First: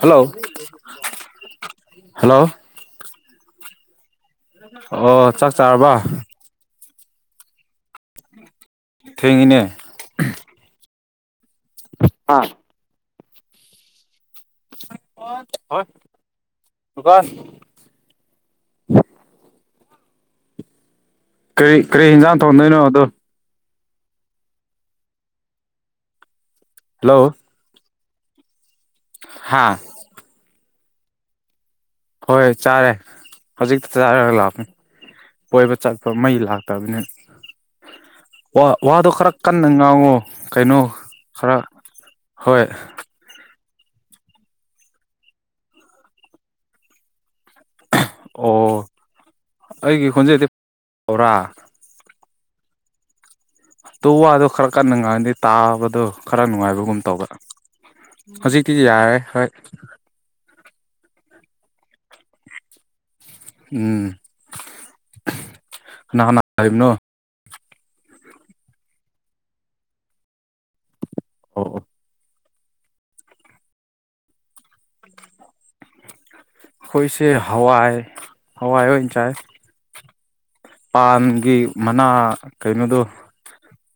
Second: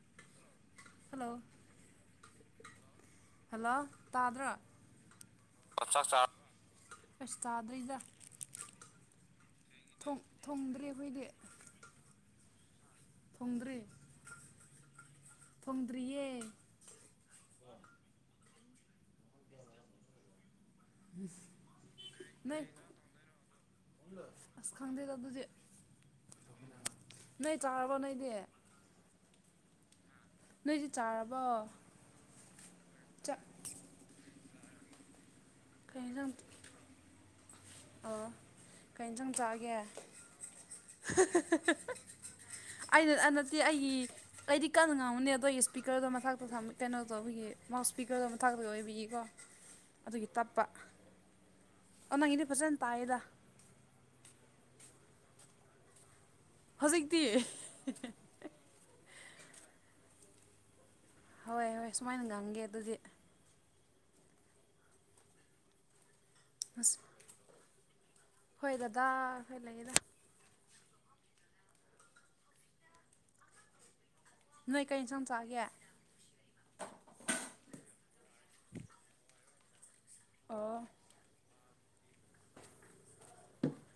Hello hello hello hello ꯇꯥꯗ꯭ꯔꯣ ꯑꯣ ꯆꯥꯛ ꯆꯥꯔꯕ ꯑꯁ ꯇꯥꯗ꯭ꯔꯤꯗ ꯊꯦꯡꯉꯤꯅꯦ ꯊꯣꯡꯗ꯭ꯔꯦ ꯐꯣꯏꯗꯤ ꯑꯥ ꯐꯨꯡꯗꯔꯤ [unintelligible] ꯀꯔꯤ ꯀꯔꯤ ꯌꯦꯟꯖꯥꯡ ꯅꯣꯏ ꯊꯣꯡꯗꯣꯏꯅꯣ ꯑꯗꯣ ꯑꯁ ꯈꯪꯗ ꯇ ꯑꯗꯨꯗꯤ ꯍꯜꯂꯣ ꯅ ꯆꯥꯔꯕ ꯅ ꯇꯦ ꯍꯥꯥ ꯅꯣꯏꯗꯤ ꯆꯥꯔꯕ ꯍꯣꯏꯣꯏ ꯆꯥꯔꯦ ꯍꯧꯖꯤꯛꯇ ꯆꯥꯔꯒ ꯂꯥꯛꯄꯅꯤ ꯀꯣꯏꯕ ꯀꯩ ꯆꯠꯄ ꯌꯦꯟꯁꯥꯡ ꯃꯩ ꯂꯥꯛꯇꯕꯅꯤ ꯑꯣ ꯋꯥ ꯀꯩ ꯋꯥꯗꯣ ꯌꯦꯟꯁꯥꯡ ꯈꯔ ꯀꯟꯅ ꯆꯥꯒꯦ ꯉꯥꯡꯉꯣ ꯀꯩꯅꯣ ꯈꯔ ꯍꯣꯏ ꯑꯗꯨꯗꯤ ꯑꯩꯒꯤ ꯀꯗꯤ ꯀꯟꯅ ꯉꯥꯡꯉꯨꯅꯦ ꯑꯗꯣ ꯑꯩꯒꯤ ꯏꯁꯄꯤꯀꯔꯗꯣ ꯃꯊꯛꯇꯇ ꯀꯩꯅꯣ ꯇꯧꯕꯒꯤ ꯃꯥꯎꯠ ꯏꯁꯄꯤꯀꯔꯗꯣ ꯃꯊꯥꯛꯛꯇꯗ ꯑꯣ ꯑꯣꯏꯕꯤꯌꯦꯀꯣ ꯑꯩꯒꯤ ꯑꯗꯨꯒꯤ ꯈꯣꯟꯖꯦꯜꯗꯤ ꯇꯞꯄ ꯐꯥꯎꯔꯥ ꯑꯪꯒꯤꯗꯤ ꯐꯖꯅ ꯇꯥꯏꯌꯦꯗ ꯇꯨ ꯋꯥꯗꯣ ꯈꯔ ꯀꯟꯅ ꯉꯥꯏꯗꯤ ꯇꯥꯕꯗꯣ ꯈꯔ ꯅꯨꯡꯉꯥꯏꯕꯒꯨꯝ ꯍꯧꯖꯤꯛꯇꯤ ꯇꯧꯕ ꯍꯧꯖꯤꯛꯇꯤ ꯌꯥꯔꯦ ꯍꯣꯏ ꯍꯣꯏ ꯍꯣꯏ ꯁꯨꯃꯥꯏꯅ ꯉꯝꯒꯦ ꯑꯗꯨꯗꯤ ꯎꯝ ꯀꯅꯥꯅꯥ ꯍꯥꯏꯔꯤꯕꯅꯣ ꯑꯁ ꯍꯣꯏ ꯗꯗꯥ ꯍꯣꯏ ꯂꯩꯌꯦꯗ ꯑꯣ ꯑꯣ ꯅꯣꯏ ꯀꯔꯤ ꯌꯦꯟꯁꯥꯡ ꯆꯥꯛꯒꯦ ꯑꯩꯈꯣꯏꯁꯦ ꯍꯋꯥꯥꯏ ꯍꯋꯥꯥꯏ ꯍꯣꯏ ꯆꯥꯏ ꯑꯣ ꯄꯥꯟꯒꯤ ꯃꯅꯥ ꯀꯩꯅꯣꯗꯣ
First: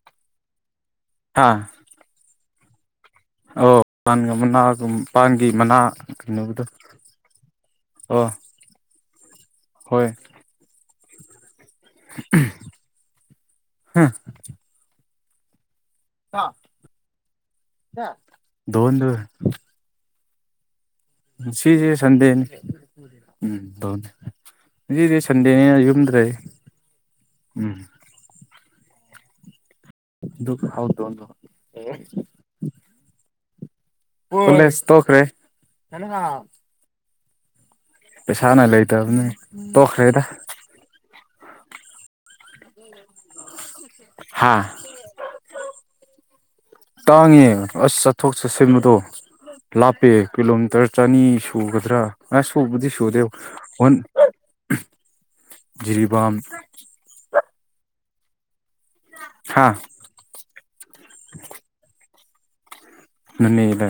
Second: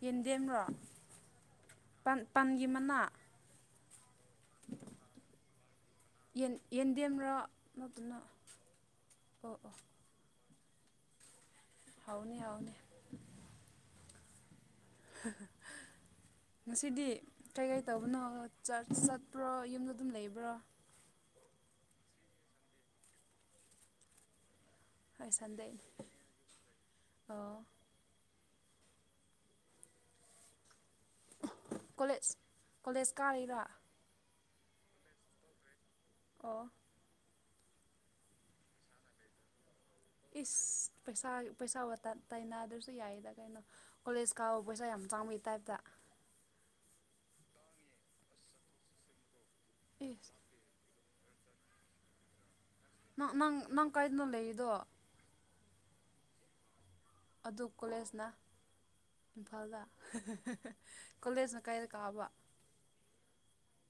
ꯌꯦꯟꯗꯦꯝ꯭ꯔꯣ ꯍꯥꯥ ꯃꯥ ꯄꯟꯒꯤ ꯃꯅꯥ ꯥꯟꯒ ꯃꯅꯥꯒ ꯃꯄꯥꯟꯒꯤ ꯃꯅꯥ ꯌꯦꯟ ꯀꯩꯅꯣꯕꯗꯣ ꯌꯦꯟꯗꯦꯝꯔꯣ ꯅꯠꯇꯅ ꯑꯣ ꯑꯣ ꯑꯣ ꯍꯣꯏ ꯍꯧꯥꯎꯅꯦ ꯑꯥꯎꯅꯦ ꯍ ꯉꯁꯤꯗꯤ ꯀꯩꯀꯩ ꯇꯧꯕꯅꯣ ꯗꯣꯟꯗꯨ ꯆꯠꯄ꯭ꯔꯣ ꯌꯨꯝꯗ ꯑꯗꯨꯝ ꯂꯩꯕ ꯭ꯔꯣꯝꯉ ꯁꯤꯁꯤꯦ ꯁꯗꯦꯅꯤ ꯎꯝꯅꯤ ꯍꯧꯗꯤ ꯍꯣꯏ ꯁꯟꯗꯦꯅꯦ ꯁꯟꯗꯦꯅꯤ ꯌꯨꯝꯗ꯭ꯔꯗꯤ ꯑꯣ ꯎꯝ ꯗꯨ ꯍꯥꯎ ꯀꯣꯂꯦꯖ ꯀꯣꯂꯦꯖ ꯀꯥꯔꯔ ꯂꯦ ꯇꯣꯈ꯭ꯔꯦ ꯑꯣ ꯄꯩꯁꯥ ꯅ ꯂꯩꯇꯕꯅꯤ ꯇꯣꯛꯈ꯭ꯔꯦꯗ ꯏꯁ ꯄꯁ ꯄꯩꯁꯥ ꯇꯥꯏꯅꯗꯔ ꯨ ꯌꯥꯏꯌꯦꯗ ꯀꯩꯅꯣ ꯀꯣꯂꯦꯖ ꯍꯥ ꯀꯥꯎꯕ ꯄꯩꯁꯥ ꯌꯥꯝ ꯆ ꯆꯥꯎꯃꯤ ꯇꯥꯏꯞꯇ ꯇꯥꯡꯉꯦ ꯑꯁ ꯆꯠꯊꯣꯛ ꯆꯠꯁꯤꯟꯕꯗꯣ ꯂꯥꯞꯄꯦ ꯏꯁ ꯀꯤꯂꯣꯃꯤꯇꯔ ꯆꯅꯤ ꯁꯨꯒꯗ꯭ꯔꯥ ꯑꯁ ꯁꯨꯕꯨꯗꯤ ꯁꯨꯗꯦ ꯅꯪ ꯅꯪ ꯅꯪ ꯍꯟ ꯀꯥꯏꯗꯅꯣ ꯂꯩꯔꯤꯗꯣ ꯖꯤꯔꯤꯕꯥꯝ ꯑꯗꯨ ꯀꯣꯂꯦꯖꯅ ꯍꯥ ꯏꯝꯐꯥꯜꯗ ꯀꯣꯂꯦꯖꯅ ꯀꯥꯏꯗ ꯀꯥꯕ ꯃꯅꯦ ꯏꯂ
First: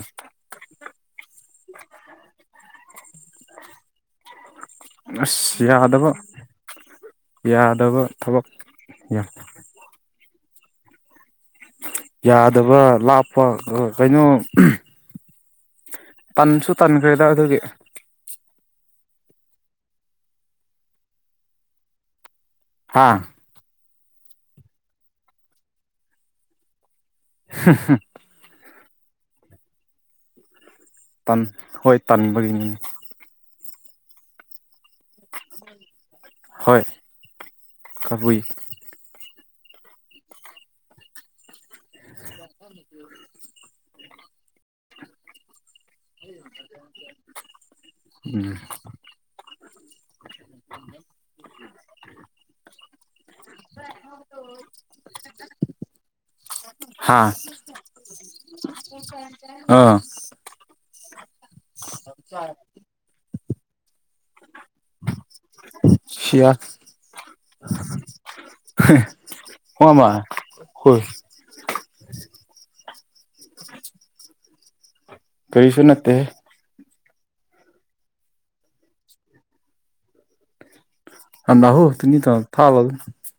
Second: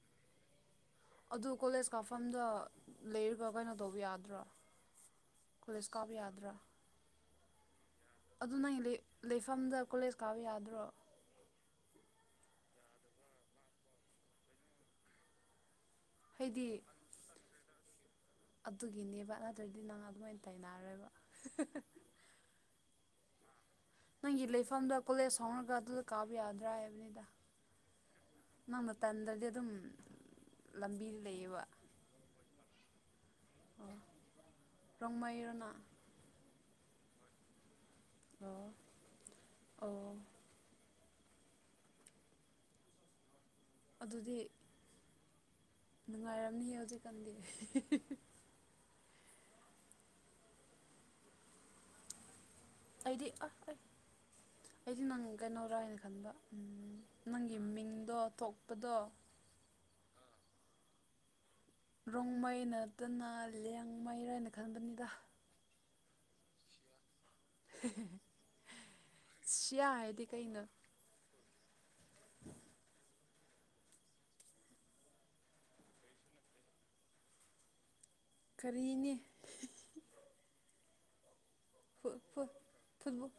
ꯑꯗꯨ ꯀꯣꯂꯦꯖ ꯀꯥꯞꯐꯝꯗ ꯂꯩꯔꯒ ꯀꯩꯅꯣ ꯇꯧꯕ ꯌꯥꯗ꯭ꯔꯥ ꯑꯁ ꯀꯣꯂꯦꯖ ꯌꯥꯗꯕ ꯀꯥꯞꯄ ꯌꯥꯗ꯭ꯔꯥ ꯌꯥꯗꯕ ꯊꯕꯛ ꯑꯗꯨ ꯅꯪ ꯂꯩꯐꯝꯗ ꯀꯣꯂꯦꯖ ꯀꯥꯕ ꯌꯥꯗ꯭ꯔꯣ ꯌꯥꯗꯕ ꯂꯥꯞꯄ ꯀꯩꯅꯣ ꯍꯥꯏꯗꯤ ꯇꯟꯁꯨ ꯇꯟꯈ꯭ꯔꯦꯗ ꯑꯗꯨꯒꯤ ꯑꯗꯨꯒꯤꯅꯦꯕ ꯑꯗꯨꯠꯇ꯭ꯔꯗꯤ ꯅꯪꯅ ꯑꯗꯨꯃꯥꯏꯅ ꯇꯅꯔꯣꯏꯕ ꯍꯥꯥ ꯅꯪꯒꯤ ꯂꯩꯐꯝꯗ ꯀꯣꯂꯦꯖ ꯍꯧꯔꯒ ꯑꯗꯨꯗ ꯀꯥꯕ ꯌꯥꯗ꯭ꯔꯥ ꯍꯥꯏꯕꯅꯤꯗ [inaudible] ꯅꯃ ꯇꯗꯗꯤ ꯑꯗꯨꯝ ꯂꯝꯕꯤꯗ ꯥꯟ ꯂꯩꯌꯦꯕ ꯍꯣꯏ ꯇꯟꯕꯒꯤꯅꯤ ꯔꯣꯡꯃꯥꯏꯣꯔꯣꯅꯥ ꯍꯣꯏ ꯀꯕꯨꯏ ꯑꯣ [inaudible] ꯑꯗꯨꯗꯤ ꯅꯨꯡꯉꯥꯏꯔꯝꯅꯤꯍ ꯍꯧꯖꯤꯛꯀꯥꯟꯗꯤ ꯫ ꯑꯩꯗꯤ ꯑꯁ ꯑꯩꯗꯤ ꯅꯪ ꯀꯩꯅꯣꯔꯥ ꯍꯥꯏꯅ ꯈꯟꯕ ꯍꯥ ꯅꯪꯒꯤ ꯃꯤꯡꯗꯣ ꯊꯣꯛꯄꯗꯣ ꯑꯥ ꯔꯣꯡꯃꯩ ꯅꯠꯇꯅ ꯂꯦꯡꯃꯩꯔꯅ ꯈꯟꯕꯅꯤꯗ ꯁꯤꯌꯥ ꯁꯌꯥ ꯍꯃ ꯍꯥꯏꯗꯤ ꯀꯩꯅꯩꯅ ꯍꯣꯏ [unintelligible] [unintelligible] ꯀꯔꯤꯁꯨ ꯅꯠꯇꯦ ꯀꯔꯤꯅꯦ ꯑꯗ ꯍꯣꯅꯤ ꯇ ꯊꯥꯕ ꯑꯗꯨ ꯐꯨꯠꯕꯣꯜ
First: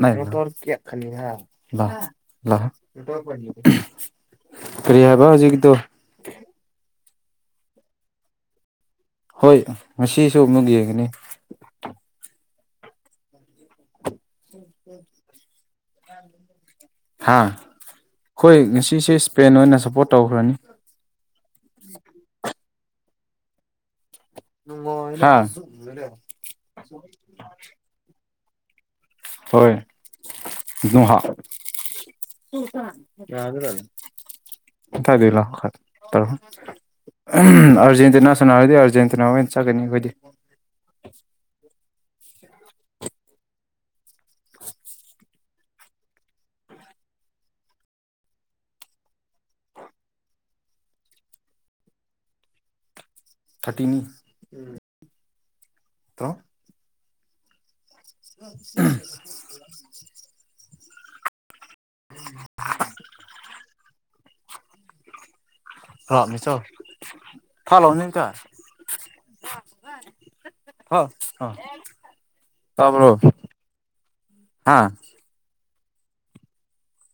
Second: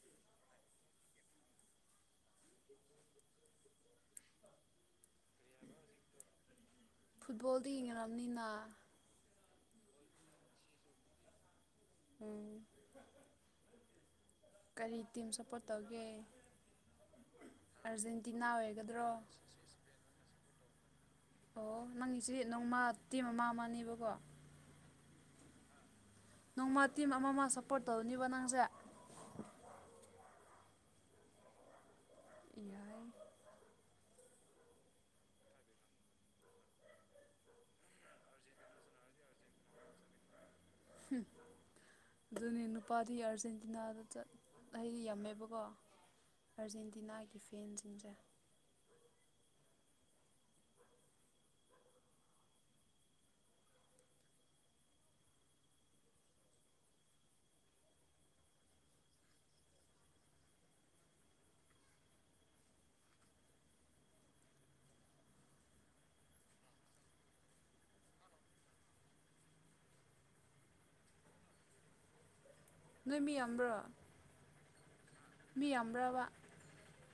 ꯅꯌꯥ ꯈ ꯐꯔꯤ ꯍꯥꯏꯕ ꯍꯧꯖꯤꯒꯤꯗꯣ ꯐꯨꯠꯕꯣꯜꯗꯤ ꯌꯦꯡꯅꯕꯅꯤꯅ ꯍꯣꯏ ꯉꯁꯤꯁꯨ ꯑꯃꯨꯛ ꯌꯦꯡꯒꯅꯤ ꯎꯝ ꯀꯔꯤ ꯇꯤꯝ ꯁꯞꯄꯣꯔꯠ ꯇꯧꯒꯦ ꯍꯥ ꯑꯥꯔꯖꯦꯟꯇꯤꯅꯥ ꯍꯣꯏ ꯑꯣꯏꯒꯗ꯭ꯔꯣ ꯉꯁꯤꯁꯦ ꯏꯁꯄꯦꯟ ꯑꯣꯏꯅ ꯁꯞꯄꯣꯔꯠ ꯇꯧꯈ꯭ꯔꯅꯤ ꯑꯣ ꯅꯪꯒꯤꯁꯤꯦ ꯅꯣꯡꯃꯇꯤ ꯃꯃꯥ ꯑꯃꯅꯦꯕꯀꯣ [unintelligible] ꯅꯣꯡꯃ ꯇꯤꯝ ꯑꯃꯃ ꯁꯞꯄꯣꯔꯠ ꯇꯧꯔꯅꯤꯕ ꯅꯪꯁꯦ ꯍꯥ ꯌꯥꯏ ꯌꯥ ꯊꯗꯂ ꯇꯔ ꯑꯔꯖꯦꯟꯇꯤꯅꯥ ꯁꯅꯔꯗꯤ ꯑꯔꯖꯦꯟꯇꯤꯅꯥ ꯑꯣꯏ ꯆꯒꯦꯅꯤ ꯑꯩꯈꯣꯏꯗꯤ ꯑꯗꯨꯅꯤ ꯅꯨꯄꯥꯔꯤ ꯑꯥꯔꯖꯦꯟ ꯏꯅꯥꯗ ꯆꯠ ꯑꯩꯗꯤ ꯌꯥꯝꯝꯃꯦꯕꯀꯣ ꯑꯥꯔꯖꯦꯟꯇꯤꯅꯥꯒꯤ ꯐꯦꯟꯁꯤꯡꯁꯦ [unintelligible] ꯊꯥꯔꯇꯤꯅꯤ ꯇ ꯎꯝ [unintelligible] ꯍꯃꯤ ꯆꯣ ꯐ ꯍꯅꯤ ꯀ ꯍ ꯑ ꯅꯣꯏꯃꯤ ꯌꯥꯝꯕ꯭ꯔꯣ ꯍꯥꯥ ꯃꯤ ꯌꯥꯝꯕ꯭ꯔꯕ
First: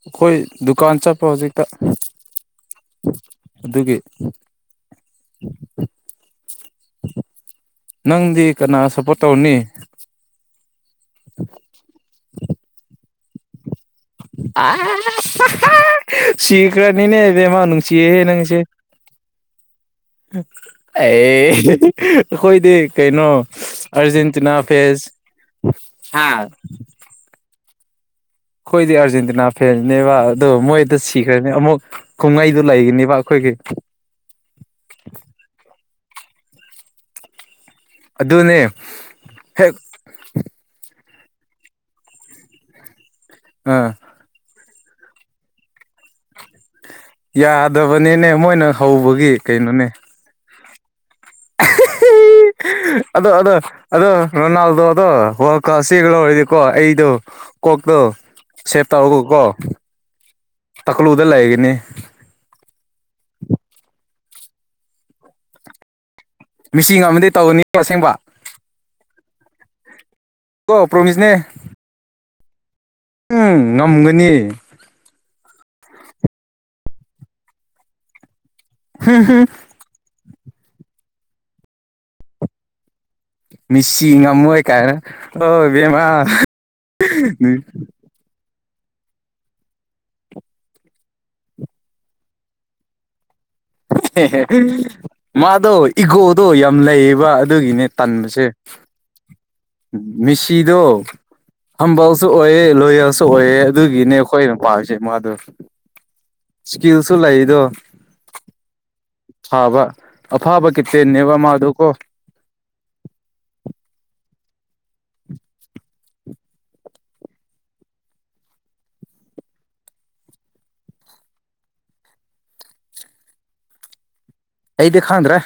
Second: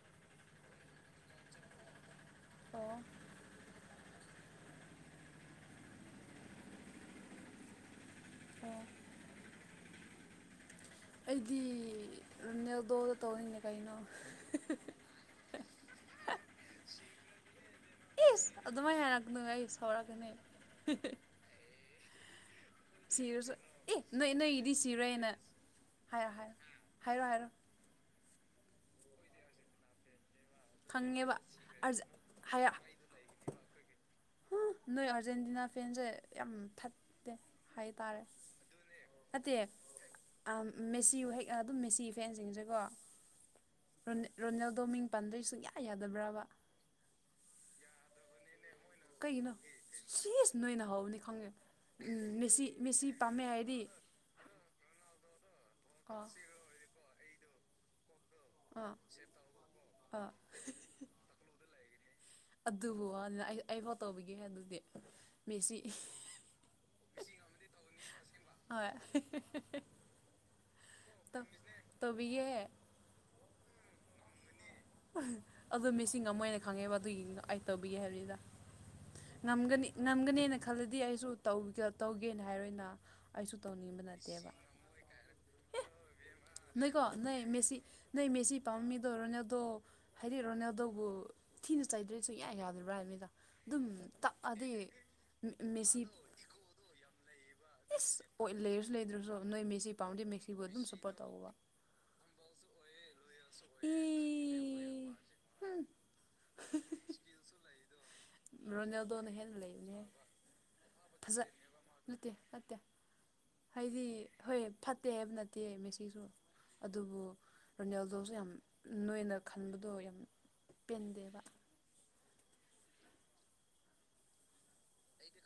ꯑꯩꯈꯣꯏ ꯗꯨꯀꯥꯟ ꯆꯠꯄ ꯍꯧꯖꯤꯛꯇ ꯑꯣ ꯑꯗꯨꯒꯤ ꯎꯝ ꯎ ꯅꯪꯗꯤ ꯀꯅꯥ ꯑꯣ ꯁꯞꯄꯣꯔꯠ ꯇꯧꯅꯤ ꯑꯩꯗꯤ ꯅꯦꯜꯗꯣꯗ ꯇꯧꯔꯤꯅꯦ ꯀꯩꯅꯣ ꯁꯤꯀ꯭ꯔꯅꯤꯅꯦꯕꯃꯅꯨꯡꯪꯁꯤꯦꯦ ꯏꯁ ꯅꯪꯁꯤꯦ [unintelligible] ꯑꯦ ꯑꯩꯈꯣꯏꯗꯤ ꯀꯩꯅꯣ ꯁꯤꯔꯁꯨ ꯑꯦ ꯅꯣꯏ ꯑꯔꯖꯦꯟꯇꯤꯅꯥ ꯅꯣꯏꯒꯤꯗꯤ ꯁꯤꯔꯣꯏꯅ ꯐꯦꯁ ꯍꯥꯏꯔꯣ ꯍꯥꯥ ꯍꯥꯏꯔꯣ ꯍꯥꯏꯔꯣ ꯍꯥꯏꯔꯣ ꯑꯩꯣꯏꯗꯤ ꯑꯔꯖꯦꯟꯇꯤꯅꯥ ꯐꯦꯔꯅꯦꯕ ꯑꯗꯣ ꯃꯣꯏꯗ ꯈꯪꯉꯦꯕ ꯁꯤꯈ꯭ꯔꯅꯤ ꯑꯃꯨꯛ ꯀꯨꯝꯍꯩꯗꯨ ꯍꯥꯏꯔ ꯂꯩꯒꯅꯤꯕ ꯑꯩꯈꯣꯏꯒꯤ ꯅꯣꯏ ꯑꯥꯔꯖꯦꯟꯇꯤꯅꯥ ꯐꯦꯟꯁꯦ ꯌꯥꯝ ꯐꯠꯇꯦ ꯍꯥꯏꯇꯥꯔꯦ ꯑꯗꯨꯅꯦ ꯅꯠꯇꯦꯛ ꯍꯦꯛ ꯍꯦꯛ ꯑꯗꯨꯝ ꯃꯦꯁꯤ ꯑꯥ ꯐꯦꯟꯁꯤꯡꯁꯦꯀꯣꯣꯜ [unintelligible] ꯑꯗꯣ ꯃꯤꯡ ꯄꯟꯗꯣꯏ ꯁꯨꯡꯌꯥ ꯌꯥꯗꯕ꯭ꯔꯕ ꯌꯥꯗꯕꯅꯤꯅꯦ ꯃꯣꯏꯅ ꯍꯧꯕꯒꯤ ꯀꯩꯅꯣꯅꯦ ꯅꯣꯏꯅꯍꯥꯎ ꯑꯗꯣ ꯄꯥꯝꯃꯦ ꯑꯗꯣ ꯍꯥꯏꯗꯤ ꯑꯗꯣ ꯅꯅꯜ ꯑꯗꯨꯣ ꯑꯗꯣ ꯍꯣ ꯀ ꯁꯤ ꯑꯥ ꯑꯣꯏꯗꯤꯀꯣ ꯑꯩꯗꯣ ꯀꯣꯛꯇꯣ ꯁꯦꯚ ꯑꯥ ꯇꯧꯔꯒ ꯀꯣ ꯑꯥ ꯇꯀꯂꯨꯗ ꯂꯩꯒꯅꯤ ꯑꯗꯨꯕꯨ ꯋꯥꯅꯤꯅ ꯑꯩ ꯑꯩꯐꯥꯎ ꯇꯧꯕꯤꯒꯦ ꯍꯥꯏ ꯑꯗꯨꯗꯤ ꯃꯦꯁꯤ ꯃꯥꯁꯤ ꯑꯃꯗꯤ ꯇꯧꯔꯅꯤ ꯑꯁꯦꯡꯕ ꯍꯣꯏ ꯀꯣ ꯄ꯭ꯔꯣꯃꯤꯁꯅꯦ ꯇꯧ ꯇꯧꯕꯤꯒꯦ ꯎꯝ ꯉꯝꯒꯅꯤ ꯑꯗꯨ ꯃꯤꯁꯤ ꯉꯃꯣꯏ ꯈꯪꯉꯦꯕ ꯑꯗꯨꯒꯤ ꯑꯩ ꯇꯧꯕꯤꯒꯦ ꯍꯥꯏꯕꯅꯤꯗ ꯉꯝꯒꯅꯤ ꯉꯝꯒꯅꯦꯅ ꯈꯜꯂꯗꯤ ꯑꯩꯁꯨ ꯇꯧꯒꯦꯅ ꯍꯥꯏꯔꯣꯏꯅ ꯑꯩꯁꯨ ꯇꯧꯅꯤꯡꯕ ꯃꯤꯁꯤ ꯅꯠꯇꯦꯕ ꯉꯝꯃꯣꯏ ꯀꯥꯏꯅ ꯍ ꯕꯃꯥ ꯅꯣꯏꯀꯣ ꯅ ꯃꯦꯁꯤ ꯅ ꯀ ꯁꯤ ꯄꯥꯝꯃꯤꯗꯣ ꯔꯣꯅꯦꯗꯣ ꯍꯥꯏꯗꯤ ꯔꯣꯅꯦꯗꯣꯕꯨ ꯊꯤꯅ ꯆꯩꯥꯏꯗ꯭ꯔꯦꯁꯨ ꯌꯥꯏ ꯌꯥꯗꯔꯤꯕ꯭ꯔ ꯍꯥꯏ ꯃꯤꯗ ꯃꯥꯗꯣ ꯏꯒꯣꯗꯣ ꯌꯥꯝ ꯂꯩꯌꯦꯕ ꯑꯗꯨꯒꯤꯅꯦ ꯏꯁꯁ ꯇꯟꯕꯁꯦ ꯂꯩꯔꯁꯨ ꯂꯩꯗ꯭ꯔꯁꯨ ꯅꯣꯏ ꯃꯦꯁꯤ ꯄꯥꯝꯗꯦ ꯃꯦꯁꯤꯕꯨ ꯑꯗꯨꯝ ꯃꯤꯁꯤꯗꯣ ꯁꯨꯄꯣꯔ ꯇꯧꯕꯧꯕ ꯍꯝꯕꯜꯁꯨ ꯑꯣꯏꯑꯦ ꯂꯣꯌꯦꯜꯁꯨ ꯑꯣꯏꯑꯦ ꯏ ꯑꯗꯨꯒꯤꯅꯦ ꯑꯩꯈꯣꯏꯅ ꯄꯥꯔꯤꯁꯦ ꯃꯥꯗꯣ ꯁꯀꯤꯜꯁꯨꯂ ꯏꯗꯣ ꯔꯣꯟꯅ ꯐꯥꯕ ꯑꯐꯥꯕ ꯀꯇꯦꯅꯦꯕ ꯐꯖ ꯃꯥ ꯑꯗꯨꯀꯣ ꯅꯠꯇꯦ ꯅꯠꯇꯦ ꯍꯥꯏꯗꯤ ꯍꯣꯏ ꯐꯠꯇꯦ ꯍꯥꯏꯕ ꯅꯠꯇꯦ ꯃꯦꯁꯤꯁꯨ ꯑꯗꯨꯕꯨ ꯔꯣꯅꯦꯜꯗꯣꯁꯨ ꯌꯥꯝ ꯅꯣꯏꯅ ꯈꯟꯕꯗꯣ ꯌꯥꯝ ꯎ ꯄꯦꯟꯗꯦꯕ ꯑꯩꯗꯦ ꯀꯨꯪꯗꯔ꯭ꯦ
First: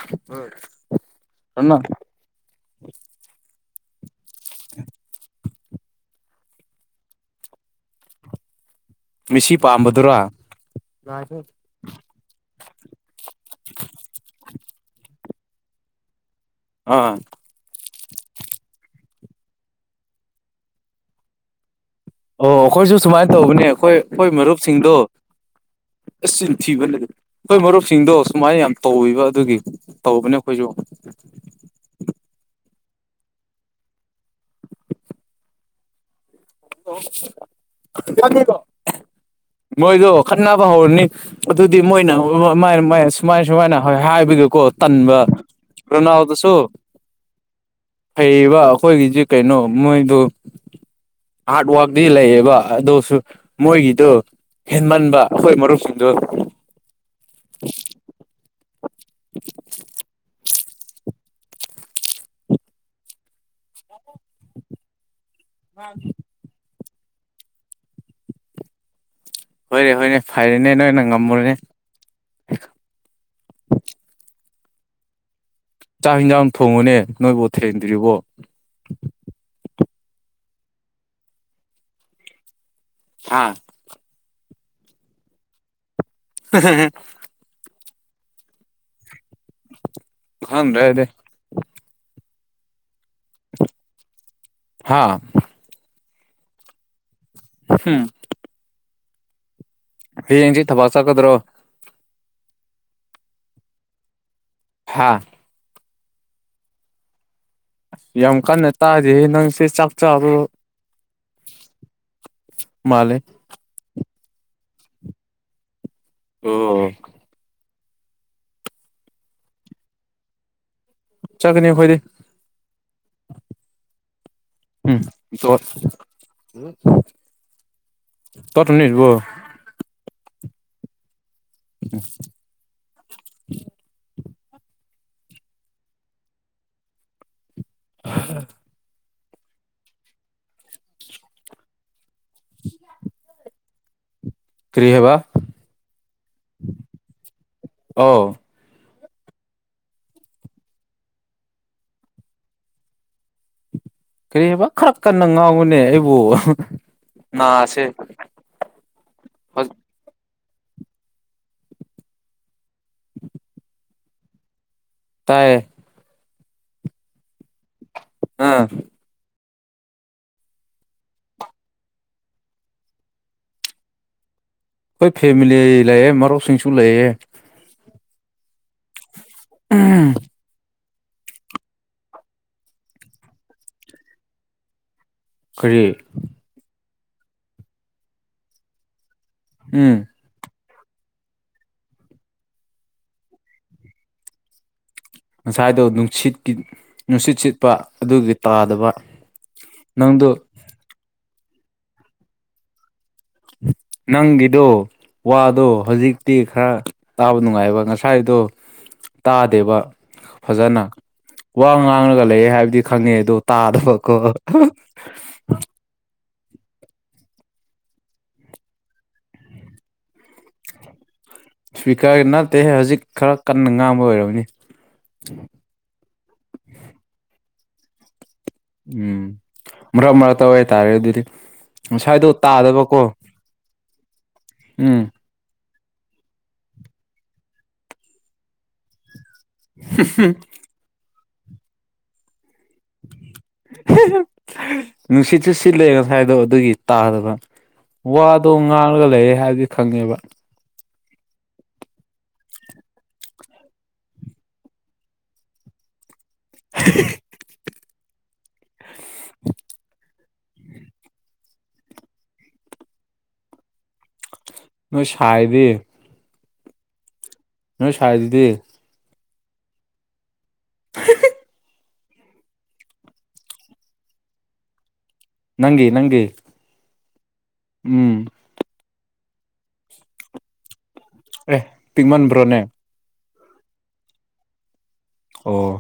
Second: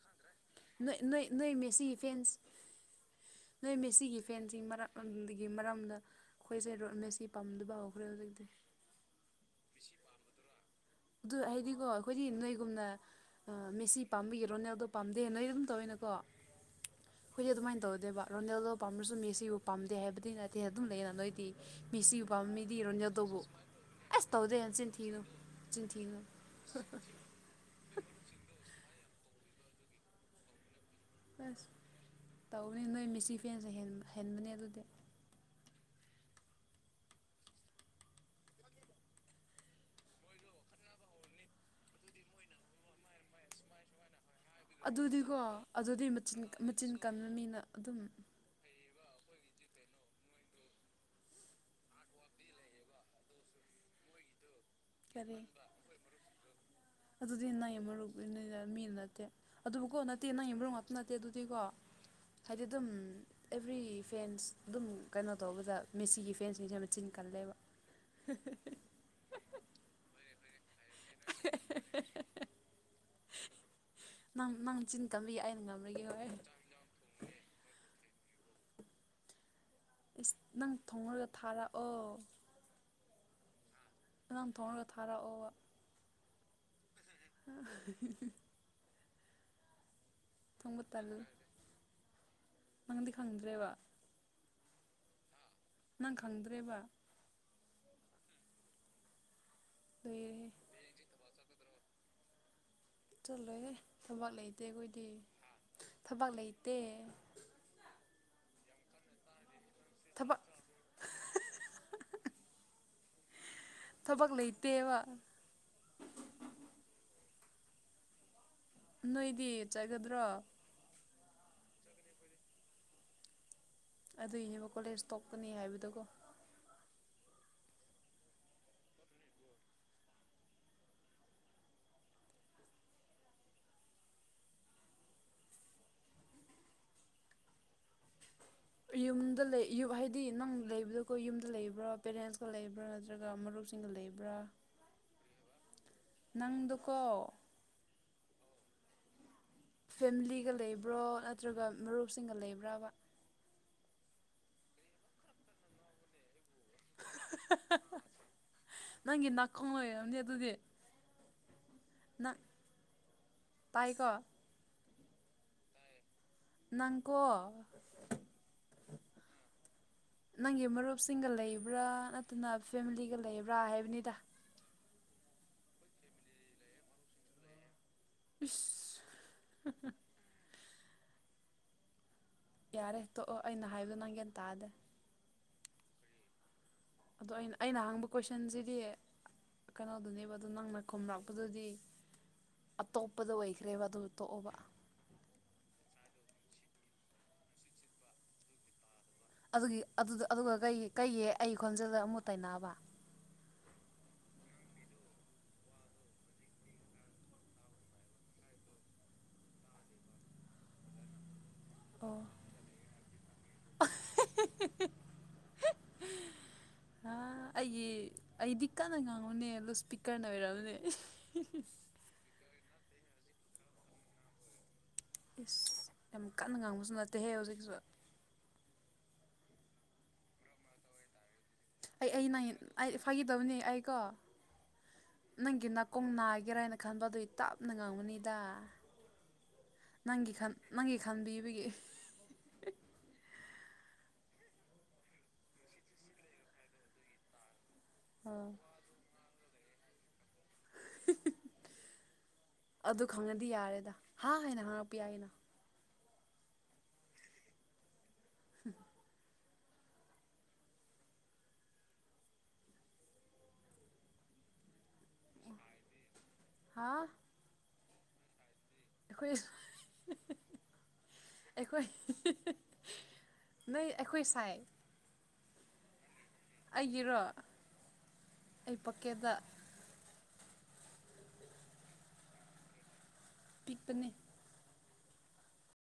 ꯅꯣꯏ ꯃꯁꯤ ꯐꯦꯟꯁ ꯅꯣꯏ ꯃꯁꯤ ꯐꯦꯟꯁ ꯐꯦꯟꯁꯤ ꯃꯔꯝꯒꯤ ꯃꯔꯝꯗ ꯑꯩꯈꯣꯏꯁꯦ ꯔꯣꯠ ꯃꯦꯁꯤ ꯄꯥꯝꯗꯕ ꯍꯧꯈ꯭ꯔꯦ ꯍꯧꯖꯤꯛꯇꯤ ꯃꯤꯁꯤ ꯄꯥꯝꯕꯗꯨꯔ ꯑꯗꯨ ꯍꯥꯏꯗꯤꯀꯣ ꯑꯩꯈꯣꯏꯗꯤ ꯅꯣꯏꯒꯨꯝꯅ ꯃꯦꯁꯤ ꯄꯥꯕꯤ ꯌꯦꯔꯣꯅꯦ ꯑꯗꯣ ꯄꯥꯝꯗꯦ ꯅꯣꯏ ꯑꯗꯨꯝ ꯇꯧꯋꯤꯅꯀꯣ ꯑꯥ ꯑꯩꯣꯏꯗꯤ ꯑꯗꯨꯃꯥꯏꯅ ꯇꯧꯔꯗꯤ ꯑꯗꯨꯒ ꯔꯣꯅꯦꯜꯗꯣ ꯄꯥꯝꯃꯁꯨ ꯃꯦꯁꯤꯕꯨ ꯄꯥꯝꯗꯦ ꯍꯥꯏꯕꯗꯤ ꯅꯠꯇꯦ ꯑꯗꯨꯝ ꯂꯩꯌꯦꯅ ꯅꯣꯏꯗꯤ ꯃꯤꯁꯤꯕꯨ ꯄꯥꯝ ꯑꯣ ꯃꯤꯗꯤ ꯑꯩꯈꯣꯏꯁꯨ ꯁꯨꯃꯥꯏꯅ ꯏꯔꯣꯟꯖꯗꯧꯕ ꯇꯧꯕꯅꯦ ꯑꯩꯈꯣꯏ ꯑꯁ ꯑꯩꯈꯣꯏ ꯇꯧꯗꯦ ꯍꯟꯆꯤꯟ ꯃꯔꯨꯞꯁꯤꯡꯗꯣ ꯊꯤꯅꯨ ꯑꯁ ꯊꯤꯕ ꯂꯩ ꯑꯩꯈꯣꯏ ꯃꯔꯨꯞꯁꯤꯡꯗꯣ ꯁꯨꯃꯥꯏꯅ ꯌꯥꯝ ꯇꯧꯕ ꯑꯗꯨꯒꯤ ꯇꯧꯕꯅꯦ ꯑꯩꯈꯣꯏꯁꯨ ꯑꯁ ꯇꯧꯕꯅꯤ ꯅꯣꯏ ꯃꯦꯁꯤ ꯐꯦꯟꯁꯦ ꯍꯦꯟꯕꯅꯦ ꯑꯗꯨꯗꯤ ꯌꯥꯅꯤꯗꯣ [inaudible] [unintelligible] ꯃꯣꯏꯗꯣ ꯈꯠꯅꯕ ꯍꯧꯔꯅꯤ ꯑꯗꯨꯗꯤ ꯃꯣꯏꯅ ꯁꯨꯃꯥꯏ ꯁꯨꯃꯥꯏꯅ ꯍꯥꯏꯕꯗꯨ ꯑꯗꯨꯗꯤꯀꯣ ꯑꯗꯨꯗꯤ ꯃꯆꯤꯟ ꯃꯆꯤꯟ ꯀꯕ ꯃꯤꯅ ꯑꯗꯨꯝ ꯑꯩꯈꯣꯏꯒꯤꯁꯦ ꯀꯩꯅꯣ ꯃꯣꯏꯗꯨ ꯍꯥꯔꯠ ꯋꯥꯔꯇꯤ ꯂꯩꯌꯦꯕ ꯑꯗꯨꯁꯨ ꯃꯣꯏꯒꯤꯗꯣ ꯍꯦꯟꯃꯟꯕ ꯑꯩꯈꯣꯏ ꯃꯔꯨꯞꯁꯤꯡꯗꯨꯣ ꯑꯗꯨꯗꯤꯅꯥ ꯃꯔꯨ ꯃꯤꯅ ꯅꯠꯇꯦ ꯑꯗꯨꯕꯨꯀꯣ ꯅꯠꯇꯦ ꯏꯅꯥ ꯌꯦꯝ ꯃꯔꯨ ꯉꯥꯛꯇ ꯅꯠꯇꯦ ꯑꯗꯨꯗꯤꯀꯣ ꯍꯥꯏꯗꯤ ꯑꯗꯨꯝ ꯑꯦꯕ꯭ꯔꯤ ꯐꯦꯟꯁ ꯑꯗꯨꯝ ꯀꯩꯅꯣ ꯇꯧꯕꯗ ꯃꯤꯦꯁꯤꯒꯤ ꯐꯦꯟꯁꯤꯡ ꯀꯆꯤꯟ ꯀꯜꯂꯦꯕ ꯍꯣꯏꯅꯦ ꯍꯣꯏꯅꯦ ꯐꯔꯦꯅꯦ ꯅꯣꯏꯅ ꯉꯝꯃꯨꯔꯅꯦ ꯅꯪ ꯅꯪ ꯆꯤꯟ ꯀꯝꯕꯤꯏ ꯑꯩꯅ ꯉꯝꯔꯒꯦ ꯆꯥꯛ ꯍꯣꯏ ꯍꯟꯖꯥꯡ ꯊꯣꯡꯉꯨꯅꯦ ꯅꯣꯏꯕꯨ ꯊꯦꯡꯗ꯭ꯔꯤꯕꯣ ꯏꯁꯁ ꯅꯪ ꯊꯣꯉꯒ ꯊꯥꯔꯛꯑꯣ ꯍꯥꯥ ꯑꯗꯨꯝ ꯊꯕꯒ ꯍꯔ [inaudible] [inaudible] ꯇꯨꯡꯃꯨ ꯈꯪꯗ꯭ꯔꯗꯤ ꯇꯔꯨ ꯅꯪꯗꯤ ꯈꯪꯗ꯭ꯔꯦꯕ ꯍꯥꯥ ꯅꯪ ꯈꯪꯗ꯭ꯔꯦꯕ ꯍꯝ ꯂꯣꯏꯔꯦꯍꯦ ꯍꯌꯦꯡꯁꯤ ꯊꯕꯥꯛ ꯆꯠꯀꯗ꯭ꯔꯣ ꯆꯠꯂꯣꯏꯦ ꯊꯕꯥꯛ ꯂꯩꯇꯦ ꯑꯩꯈꯣꯏꯗꯤ ꯍꯥ ꯊꯕꯛ ꯂꯩꯇꯦ ꯌꯥꯝ ꯀꯟꯅ ꯇꯥꯗꯤ ꯅꯪꯁꯦ ꯆꯥꯛ ꯆꯥꯔ ꯊꯕꯛ ꯃꯥꯂꯦ ꯊꯕꯛ ꯂꯩꯇꯦꯕ ꯑꯣꯝ ꯅꯣꯏꯗꯤ ꯆꯠꯒꯗ꯭ꯔꯣ ꯆꯒꯅꯤ ꯐꯣꯏꯗꯤ ꯑꯗꯨꯏꯅꯦꯕ ꯀꯣꯂꯦꯖ ꯇꯣꯛꯀꯅꯤ ꯍꯥꯏꯕꯗꯀꯣ ꯇ ꯇꯅꯤꯕꯣ ꯑꯝ ꯑ ꯌꯨꯝꯗ ꯂꯩ ꯌ ꯍꯥꯏꯗꯤ ꯅꯪ ꯂꯩꯕꯗꯀꯣ ꯌꯨꯝꯗ ꯂꯩꯕ꯭ꯔꯥ ꯄꯦꯔꯦꯟꯁꯀ ꯂꯩꯕ꯭ꯔꯥ ꯅꯠꯇ꯭ꯔꯒ ꯃꯔꯨꯞꯁꯤꯡꯒ ꯂꯩꯕ꯭ꯔꯥ ꯭ꯔ ꯀꯔꯤ ꯍꯥꯏꯕ ꯅꯪꯗꯨꯀꯣ ꯑꯣ ꯐꯦꯃꯤꯂꯤꯒ ꯂꯩꯕ꯭ꯔꯣ ꯅꯠꯇ꯭ꯔꯒ ꯃꯔꯨꯞꯁꯤꯡꯒ ꯂꯩꯕ꯭ꯔꯕ ꯀꯔꯤ ꯍꯥꯏꯕ ꯈꯔ ꯀꯟꯅ ꯉꯥꯎꯕꯅꯦ ꯑꯩꯕꯨ ꯅꯥꯁꯦ ꯅꯪꯒꯤ ꯅꯥꯀꯣꯡ ꯑꯣꯏꯝꯅꯦ ꯑꯗꯨꯗꯤ ꯅ [inaudible] ꯃꯅꯤꯀꯣ ꯇꯥꯏꯌꯦ ꯅꯪꯀꯣ ꯑꯥ ꯅꯪꯒꯤ ꯃꯔꯨꯞꯁꯤꯡꯒ ꯂꯩꯕ꯭ꯔꯥ ꯅꯠꯇꯅ ꯐꯦꯃꯤꯂꯤꯒ ꯂꯩꯕ꯭ꯔꯥ ꯍꯥꯏꯕꯅꯤꯗ ꯍꯣꯏ ꯐꯦꯃꯤꯂꯤ ꯂꯩꯌꯦ ꯃꯔꯨꯞꯁꯤꯡꯁꯨ ꯂꯩꯌꯦ ꯁ ꯌꯥꯔꯦꯦ ꯇꯣꯛꯑꯣ ꯑꯩꯅ ꯍꯥꯏꯕꯗꯣ ꯅꯪꯒꯦꯟ ꯇꯥꯗꯦ ꯀꯔꯤ ꯑꯗꯣ ꯑꯩꯅ ꯑꯩꯅ ꯍꯥꯡꯕ ꯀꯣꯏꯁꯟꯁꯤꯗꯤ ꯎꯝ ꯀꯩꯅꯣꯗꯨꯅꯦꯕ ꯑꯗꯣ ꯅꯪꯅ ꯈꯨꯝꯂꯛꯄꯗꯨꯗꯤ ꯑꯇꯣꯞꯄꯗ ꯑꯣꯏꯈ꯭ꯔꯦꯕ ꯑꯗꯨ ꯇꯣꯛꯑꯣꯕ ꯉꯁꯥꯏꯗꯣ ꯅꯨꯡꯁꯤꯠꯀꯤ ꯅꯨꯡꯁꯤꯠ ꯁꯤꯠꯄ ꯑꯗꯨꯒꯤ ꯇꯥꯗꯕ ꯑꯗꯨꯒꯤ ꯅꯪꯗꯣ ꯑꯗꯨꯒ ꯀꯩꯒꯤ ꯑꯩ ꯈꯣꯟꯖꯦꯜꯗ ꯑꯃꯨꯛ ꯇꯩꯅꯕ ꯅꯪꯒꯤꯗꯣ ꯋꯥꯗꯣ ꯍꯧꯖꯤꯛꯇꯤ ꯈꯔ ꯇꯥꯕ ꯅꯨꯡꯉꯥꯏꯑꯕ ꯉꯁꯥꯏꯗꯣ ꯇꯥꯗꯦꯕ ꯐꯖꯅ ꯋꯥ ꯑꯣ ꯉꯥꯡꯂꯒ ꯂꯩꯦ ꯍꯥꯏꯕꯗꯤ ꯈꯪꯉꯦ ꯑꯗꯣ ꯇꯥꯗꯕꯀꯣ ꯑ ꯑꯩꯒꯤ ꯑꯩꯗꯤ ꯀꯟꯅ ꯉꯥꯡꯉꯨꯅꯦ ꯂꯨꯁꯄꯤꯛ ꯀꯕꯤꯔꯅꯦ ꯏꯁꯄꯤꯀꯔ ꯅꯠꯇꯦꯍꯦ ꯍꯧꯖꯤꯛ ꯈꯔ ꯀꯟꯅ ꯉꯥꯡꯕ ꯑꯣꯏꯔꯕꯅꯤ ꯏꯁ ꯌꯥꯝ ꯀꯟꯅ ꯉꯥꯡꯕꯁꯨ ꯅꯠꯇꯦꯍꯦ ꯍꯧꯖꯤꯛꯁꯨ ꯎꯝ ꯃꯔꯛ ꯃꯔꯛꯇ ꯍꯥꯏ ꯇꯔꯦ ꯑꯣꯏ ꯑꯗꯨꯗꯤ ꯑꯩ ꯉꯁꯥꯏꯗꯣ ꯑꯩ ꯇꯥꯗꯕꯀꯣ ꯐꯥꯈꯤꯗꯕꯅꯤ ꯑꯩꯀꯣ ꯎꯝ ꯅꯪꯒꯤ ꯀꯨꯝ ꯅꯥꯒꯦꯔ ꯍꯥꯏꯅ ꯈꯟꯕ ꯑꯗꯨꯏ ꯇꯞꯅ ꯉꯥꯡꯒꯅꯤꯗ ꯅꯪꯒꯤ ꯈ ꯅꯪꯒꯤ ꯈꯥꯟꯕꯤꯕꯒꯤ [inaudible] ꯅꯨꯡꯁꯤꯠꯁꯨ ꯁꯤꯠꯂꯦ ꯉꯁꯥꯏꯗꯣ ꯑꯗꯨꯒꯤ ꯇꯥꯗꯕ ꯋꯥꯗꯣ ꯑꯥ ꯉꯥꯡꯂꯒ ꯂꯩꯔꯦ ꯍꯥꯏꯕꯗꯤ ꯈꯪꯉꯦꯕ [inaudible] ꯑꯗꯨ ꯈꯪꯅꯗꯤ ꯌꯥꯔꯦꯗ ꯍꯥꯏ ꯍꯥꯏꯅ ꯍꯥꯡꯉꯛꯄ ꯌꯥꯏꯩꯅ [inaudible] ꯎꯝ ꯅꯣꯏ ꯁꯥꯏꯗꯤ ꯍꯥꯥ ꯅ ꯁꯥꯏꯗꯤ ꯑꯩꯈꯣꯏ ꯑꯩꯈꯣꯏ ꯅꯣꯏ ꯑꯩꯈꯣꯏ ꯁꯥꯏ ꯅꯪꯒꯤ ꯅꯪ ꯌꯦꯔꯣ ꯎꯝ ꯀꯦꯕꯥꯛ ꯑꯦ ꯄꯤꯃꯟꯕ꯭ꯔꯣꯅꯦ ꯄꯄꯅꯦ ꯑꯣ